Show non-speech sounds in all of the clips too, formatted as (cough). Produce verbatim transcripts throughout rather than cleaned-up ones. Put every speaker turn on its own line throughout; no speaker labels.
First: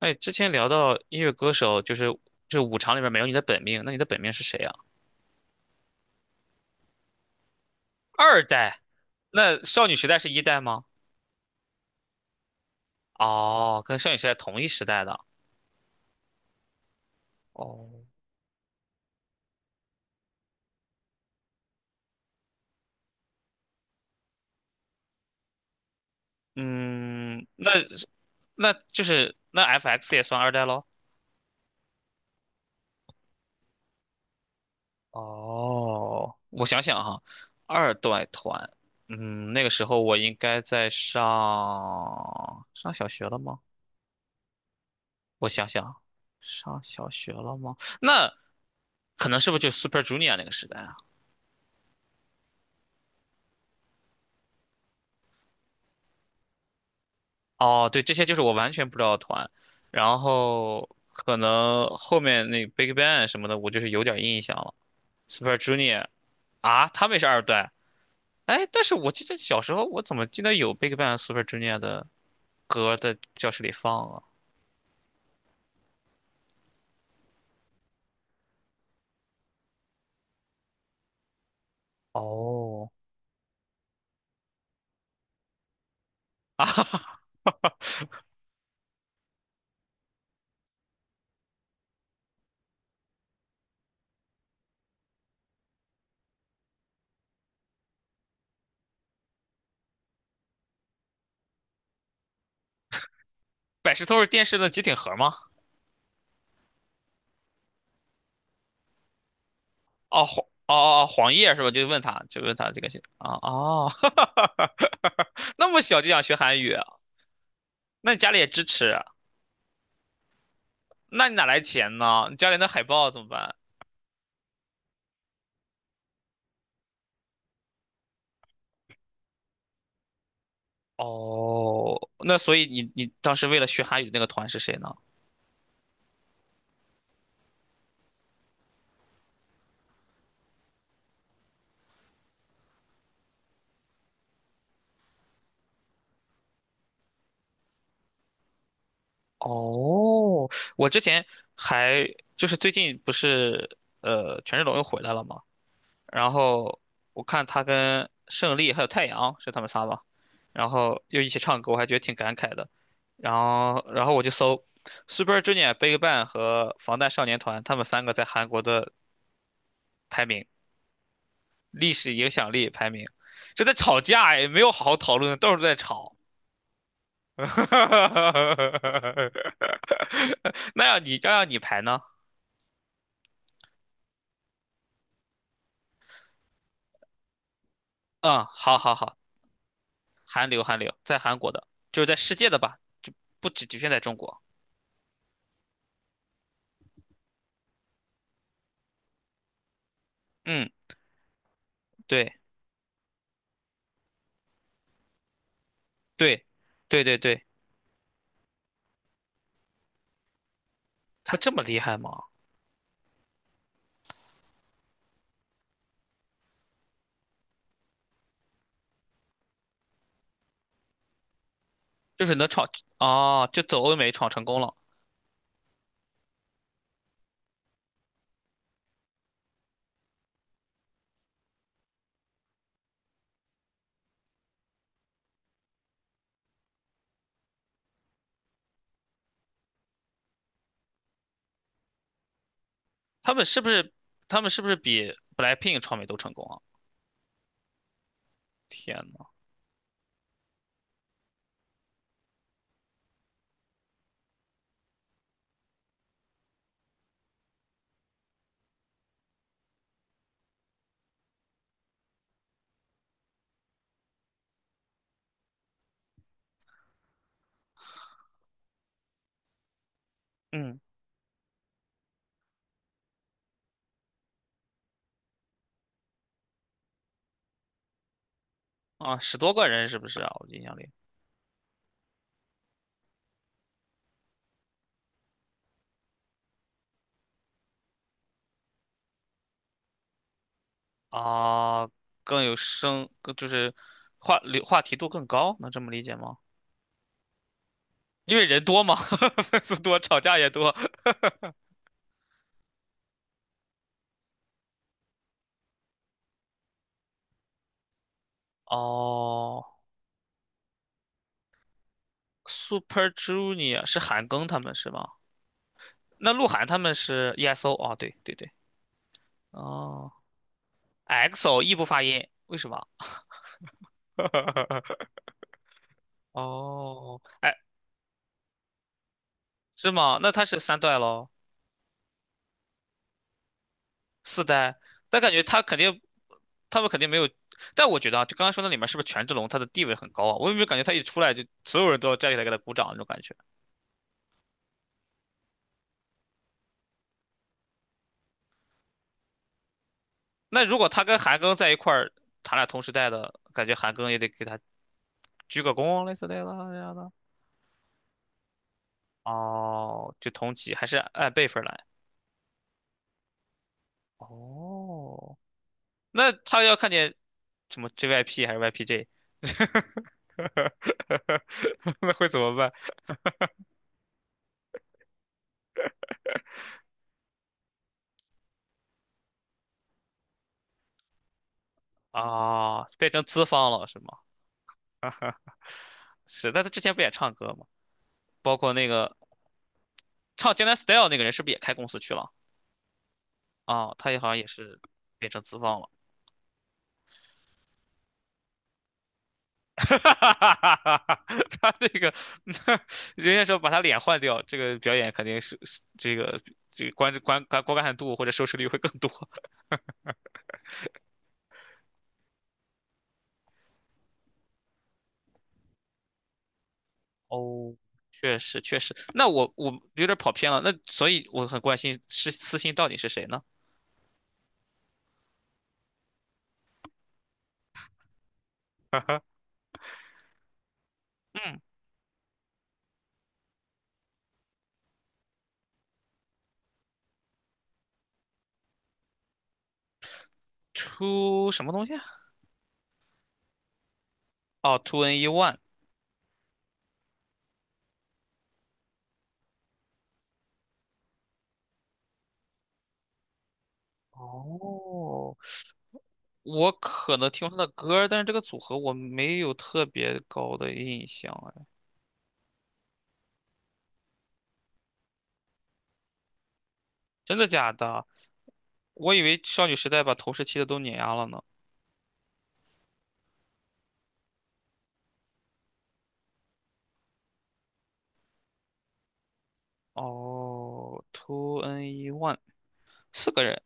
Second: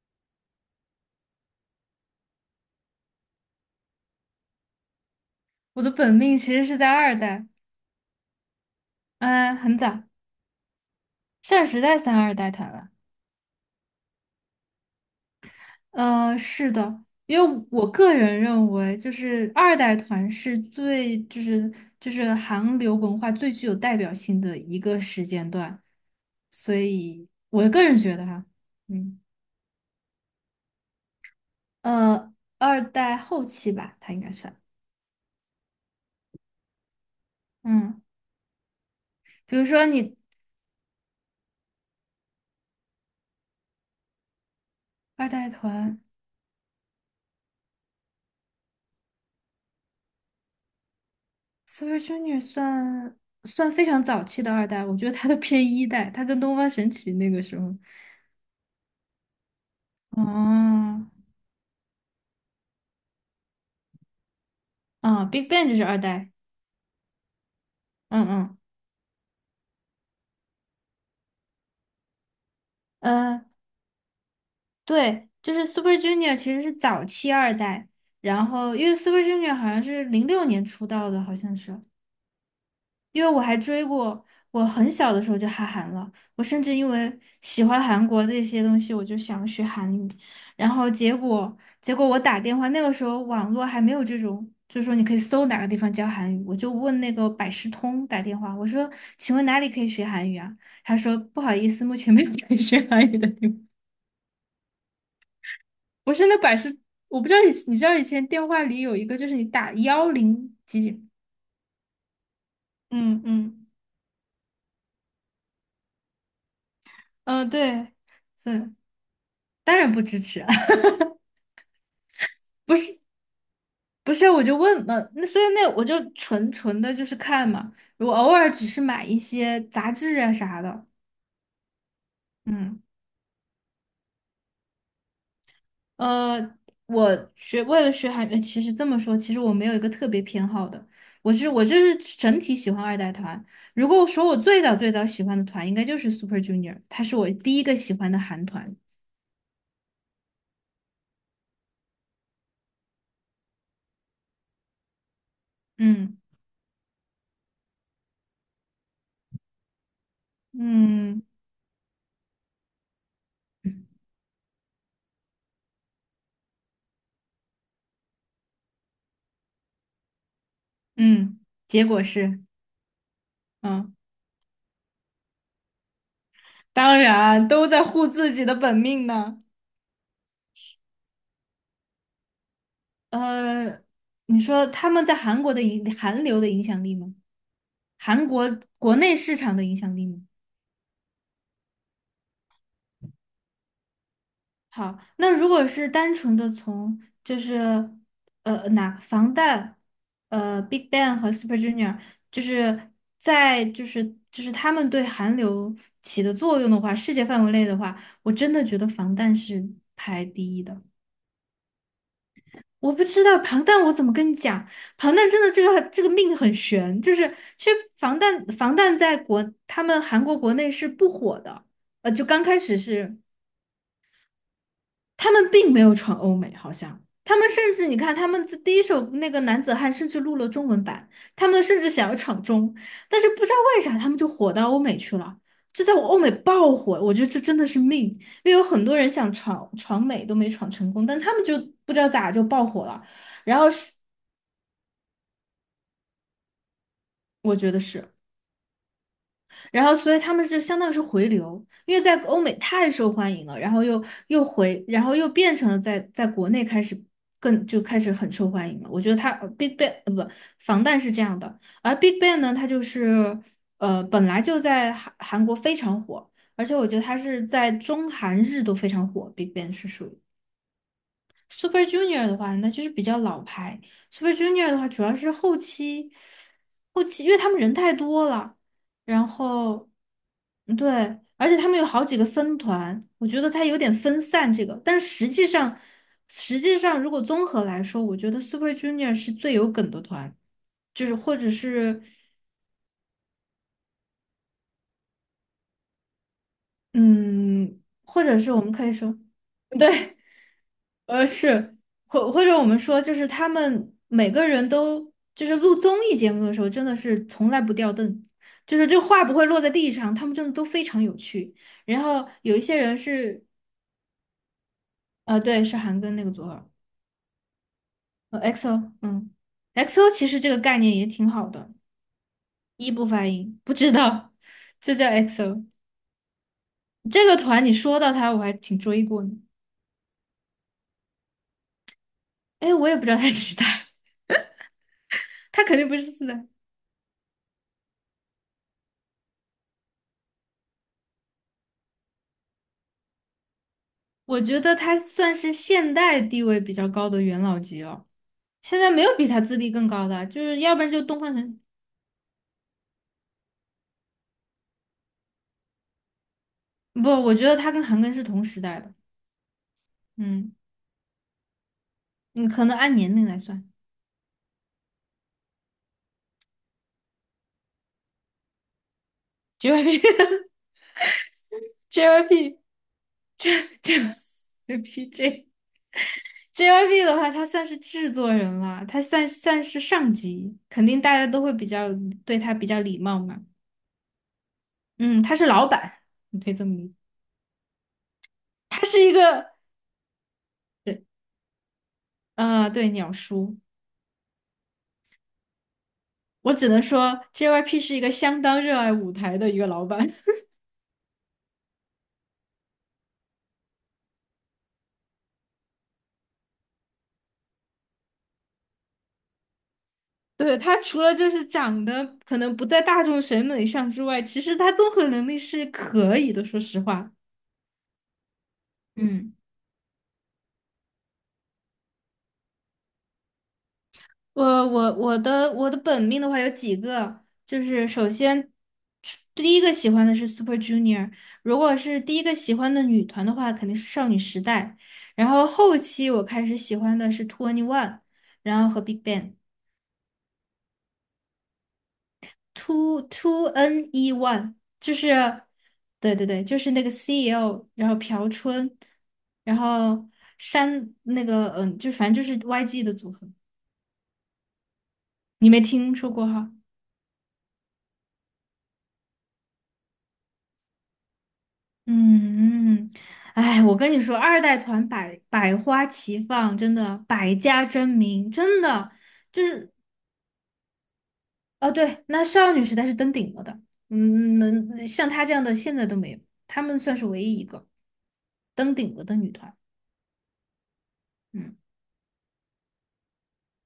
哎，之前聊到音乐歌手，就是就是五常里边没有你的本命，那你的本命是谁啊？
我的本命其实是在二代，
二代？
嗯、
那
很
少女
早。
时代是一代吗？
现在时代三二代团了。
哦，跟少女时代同一时代的。
呃，是的，因为
哦，
我个人认为，就是二代团是最就是就是韩流文化最具有代表性的一个时间段，所以
嗯，
我
那
个人觉得哈。
那就
嗯，
是那 F X 也算二代喽？
呃，二代后期吧，它应该算。
哦，我想想哈，二
嗯，
代团，嗯，
比
那
如
个时
说
候我
你
应该在上上小学了吗？
二
我
代
想想啊，
团。
上小学了吗？那可能是不是就 Super Junior 那个时代啊？
Super Junior 算算非常早期的二代，我觉得它都偏一代，它跟东方神起那个时候。
哦，对，这些就是我完全不知道的团，然后
哦。
可能后面那 Big Bang 什么的，我就是有点印象了。
啊，Big
Super
Bang 就是二
Junior
代。
啊，他们也是二段。
嗯嗯。
哎，但是我记得小时候我怎么记得有 Big Bang、Super Junior 的歌在
呃，
教室里放啊？
对，就是 Super Junior 其实是早期二代。然后因为 Super Junior 好像是零六年出道的，好像是。
哦，
因为我还追过。我很小的时候就哈韩了。我甚至因
啊，
为喜欢韩国这些东西，我就想学韩语。然后结果结果我打电话。那个时候网络还没有这种，就是说你可以搜哪个地方教韩语。我就问那个百事通打电话，我说请问哪里可以学韩语啊？他说不好意思，目前没有可以 (laughs) 学韩语的地方。
百事通是电视的机顶盒吗？
不是那百事。我不知道以你知道以前电话里有一个就是你打幺
哦，黄
零几
哦哦哦，
几。
黄页是吧？就问他，就问他这个是
嗯
啊
嗯
哦，(laughs) 那么小就想学韩语啊，
嗯，呃对，
那你家里也支
是
持啊，
当然不支持啊。
那你哪来钱呢？你家里那海报怎么办？
不是，我就问嘛。那所以那我就纯纯的就是看嘛。我偶尔只是买一些杂志啊啥的。
哦，那所以
嗯，
你你当时为了学韩语的那个团是谁呢？
呃，我学为了学韩语，呃其实这么说，其实我没有一个特别偏好的，我是我就是整体喜欢二代团。如果说我最早最早喜欢的团，应该就是 Super Junior,他是我第一个喜欢的韩团。
哦，我之前还就是最近不是呃权志龙又回来了嘛，
嗯
然后我看他跟胜利还有太阳是他们仨吧，然后又
嗯
一起唱歌，我还觉得挺感慨的。然后然后我就搜 Super Junior、BigBang 和防弹少年团，他们三个在韩国的排名，
嗯，结
历
果
史影
是。
响力排名，这在
嗯，
吵架也没有好好讨论，到处在吵。
当
(laughs) 哈
然都在护自己
哈
的本命呢。
哈那要你要让你排呢？
呃，你说他们在韩国的影韩流的影响力吗？韩
嗯，
国
好好
国内
好，
市场的影响力吗？
韩流韩流，在韩国的，就是在世界的吧，就不只局限在中国。
好，那如果是单纯的从就是呃哪防弹呃
嗯，
Big Bang 和 Super Junior,
对
就是在就是就是他们对韩流起的
对
作用的话，
对
世
对
界
对，
范围内的话，我真的觉得防弹是排第一的。
他这么厉害吗？
我不知道庞弹，我怎么跟你讲？庞弹真的这个这个命很悬。就是其实防弹防弹在国他们韩国国内是不火的。呃，
就
就
是
刚
能
开
闯
始是，
哦，就走欧美闯成功了。
他们并没有闯欧美。好像他们甚至你看他们自第一首那个男子汉甚至录了中文版，他们甚至想要闯中。但是不知道为啥他们就火到欧美去了，就在我欧美爆火，我觉得这真的是命。因为有很多人想闯闯美都没闯成功，但他们就不知道咋就爆火了。
他们
然
是
后
不是他们是不是比 BLACKPINK 闯美都成功啊？
我觉得是，
天呐，
然后所以他们是相当于是回流，因为在欧美太受欢迎了。然后又又回，然后又变成了在在国内开始更就开始很受欢迎了。我觉得他呃 Big Bang, 呃不，防弹是这样的。而 Big Bang 呢，它就是呃本来就在韩韩国非常火。而且我觉得它是在中韩日都非常火。Big Bang 是属于。
嗯
Super Junior 的话，那就是比较老牌。Super Junior 的话，主要是后期，后期因为他们人太多了。
啊，
然
十多个人
后，
是不是啊？我印象
嗯
里
对，而且他们有好几个分团，我觉得它有点分散这个。但实际上，实际上如果综合来说，我觉得 Super Junior 是最有梗的团。就是或者
啊，
是，
更有声，更就是话流话题度更高，能这么理解吗？
嗯，或
因
者
为
是我
人
们
多
可以
嘛，
说。
(laughs) 粉
(laughs)
丝多，
对。
吵架也多。
呃，是，或或者我们说，就是他们每个人都，就是录综艺节目的时候，真的是从来不掉凳，就是这话不会落
哦
在地上，他们真的都非常有趣。然后有一些人
，Super
是。
Junior 是韩庚他们是吗？
呃，对，是韩庚那个
那
组
鹿晗
合。
他们是 EXO 哦，对对
呃
对，
x o。 嗯 x o
哦
其实这个概念也
，E
挺
x
好
o
的。
异不发音，为什么？
一不发音，不知道。就叫
(laughs)
x o。
哦，
这个
哎，
团你说到他，我还挺追过呢。
是吗？那他是三代咯，
哎，我也不知道他几代。
四代，但感觉
(laughs)
他
他肯
肯
定不
定，
是四代。
他们肯定没有。但我觉得啊，就刚刚说那里面是不是权志龙他的地位很高啊？我有没有感觉他一出来就所有人都要站起来给他鼓掌那种感觉？
我觉得他算是现代地位比较高的元老级了。现在没有比他资历更高的啊。就是
那
要
如
不
果
然就
他跟
东方
韩庚
神。
在一块儿，他俩同时代的，感觉韩庚也得给他鞠个躬，类似类似这样
不，
的。
我觉得他跟韩庚是同时代的。
哦，就同
嗯，
级，还是按辈分来。
你可能按年龄来算
哦，那他要看见什么 J Y P 还是 Y P J，
，JYP。 (laughs)
(laughs) 那会怎么
JYP
办
JYPJ JYP (laughs) 的话，他算是制作人了，他算算是上级，肯定大家都会比较对他比较
啊？
礼
变
貌
成
嘛。
资方了是吗？
嗯，他是老板。你可
是，
以
但
这
他
么
之
理
前
解。
不也唱歌吗？包括
他
那
是一
个
个。
唱《江南
对。
Style》那个人，是不是也开公司去了？
啊、对，鸟叔。
啊，他也好像也是变成资方了。
我只能说，J Y P 是一个相当热爱舞台的一个
(laughs)
老板。(laughs)
哈，他这个，(laughs) 人家说把他脸换掉，这个表演肯定是是这个这个观观观观看度或者收视率会更多。
对，他除了就是长得可能不在大众审美上之外，其实他综合能力是可以的。说实话。
哦，确实确实，那
嗯，
我我有点跑偏了，那所以我很关心是私信到底是谁呢？
我我我的我的本命的话有几个。就是首先
(laughs)
第一个喜欢的是 Super Junior。如
嗯
果是第一个喜欢的女团的话，肯定是少女时代。然后后期我开始喜欢的是 Twenty One,然后和 Big Bang。
，Two 什么东西啊？
two two n e one。
哦
就
，Two
是
N E One。
对对对，就是那个 C L,然后朴春，然后山那个嗯，就反正就是 Y G 的组合。
哦，
你没听说过哈？
我可能听过他的歌，但是这个组合我没有特别高的印象哎，
嗯。哎，我跟你说，二代团百百花齐放，真的百
真的
家
假
争
的？
鸣。真的
我以为
就
少
是。
女时代把头十七的都碾压了呢。
哦，对，那少女时代是登顶了的。嗯，能像她这样的现在都没有，她们算是唯一一个登顶了的女团。
哦
嗯。
，two n e one 四个人，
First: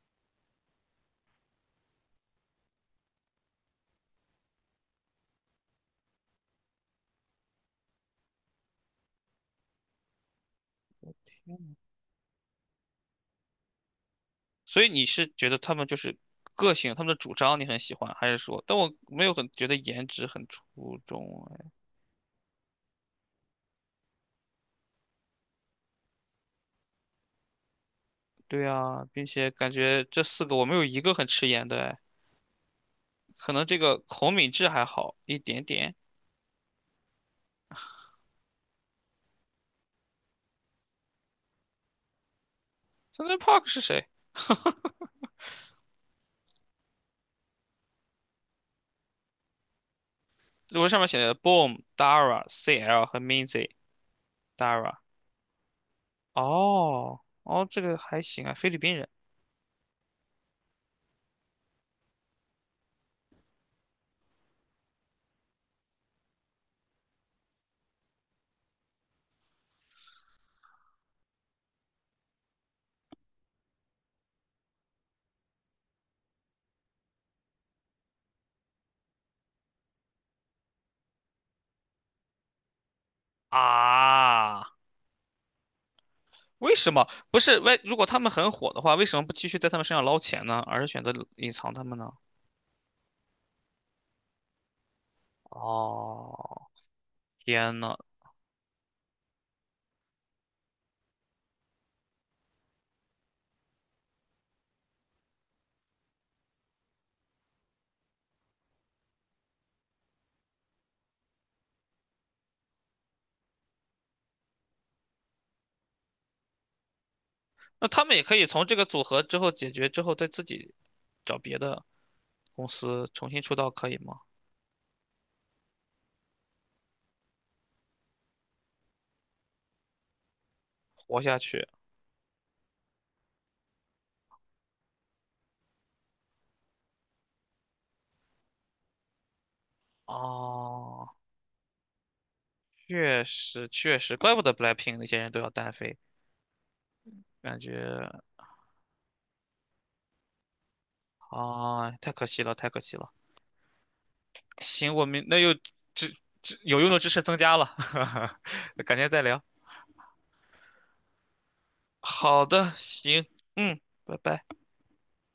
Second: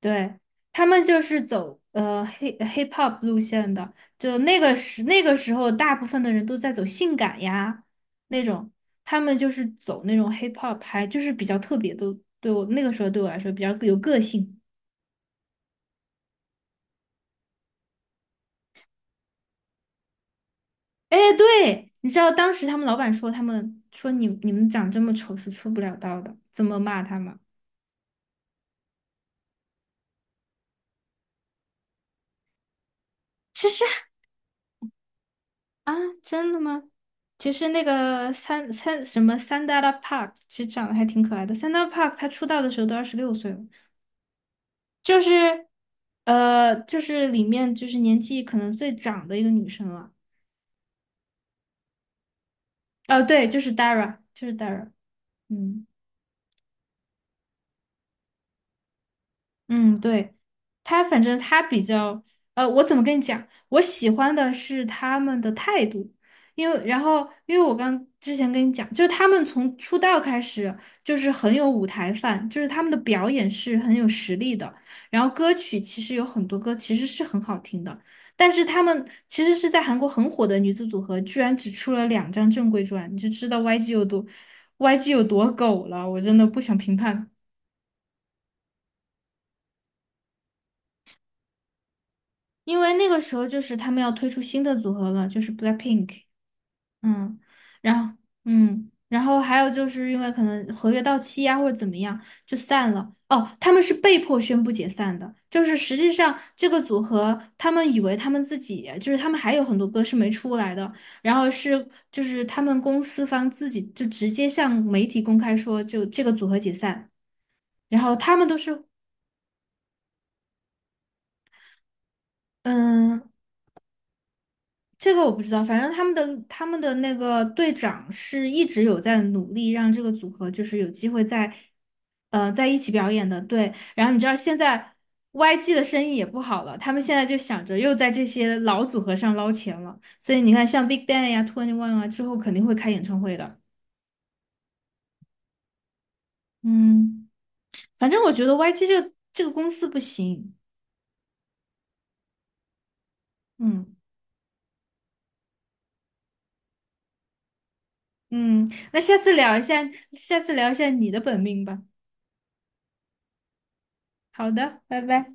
对，他们就是走呃 hip hip hop 路线的。就那个时那个时候，大部分的人都在走性感呀那种。他们就是走那种 hip hop 拍，就是比较特别的。对我那个时候对我来说比较有个性。
所以你是觉得他们就是个性，他们的主张你很喜欢，还是说？但我没有很觉得颜值很出
哎，
众，哎，
对，你知道当时他们老板说他们说你你们长这么丑是出不了道的，怎么骂他们？
对啊，并且感觉这四个我没有一个很吃颜的，哎，可能
其
这
实
个孔敏智还好一点
啊，
点。
真的吗？其实那个三三什么三 a n d a Park,其实长得还挺可爱的。三 a n d a Park 他出道的时候都二十
s o u t h
六
e
岁了。
Park 是谁？
就是，呃，就是里面就是年纪可能最长的一个女生了。
我上面写的 Boom、Dara、C L 和
哦，对，就
Minzy、
是 Dara,就是 Dara。
Dara。
嗯。
哦，哦，这个还行啊，菲律宾人
嗯，对，他反正他比较。呃，我怎么跟你讲？我喜欢的是他们的态度。因为然后因为我刚之前跟你讲，就是他们从出道开始就是很有舞台范，就是他们的表演是很有实力的。然后歌曲其实有很多歌其实是很好听的。但是他们其实是在韩国很火的女子组合，居然只出了两张正规专，你就知道 Y G 有多
啊。
Y G 有多狗了。我真的不
为
想
什
评
么
判。
不是？为如果他们很火的话，为什么不继续在他们身上捞钱呢？而是选择隐藏他们呢？
因为那个时候就是他们要推出新的组合了，就是 BLACKPINK。
哦，
嗯，
天呐，
然后嗯，然后还有就是因为可能合约到期呀、或者怎么样就散了。哦，他们是被迫宣布解散的。就是实际上这个组合，他们以为他们自己就是他们还有很多歌是没出来的。然后是就是他们公司方自己就直接向媒体公开说就这个组合解散。
那
然
他
后
们也可
他
以
们都
从这个
是。
组合之后解决之后，再自己找别的公司
嗯，
重新出道，可以吗？
这个我不知道。反正他们的他们的那个队长是一直有在努力让这个组合就是有机
活
会
下
在，
去。
呃，在一起表演的。对。然后你知道现在 Y G 的生意也不好了，他们现在就想着又在这些老组合上捞钱了。所以你看，像 Big
哦，
Bang 呀、Twenty One 啊，之后肯定会开演唱
确
会的。
实确实，怪不得 BLACKPINK 那些人都要单飞，
嗯，
感觉
反正我觉得 Y G 这个这个公司不行。
啊，太可惜了，太可惜了。
嗯
行，我们那又知知有用的知识增加了，
嗯。
(laughs) 改
那
天
下
再
次
聊。
聊一下，下次聊一下你的本命吧。
好的，行，嗯，拜拜。
好的，拜拜。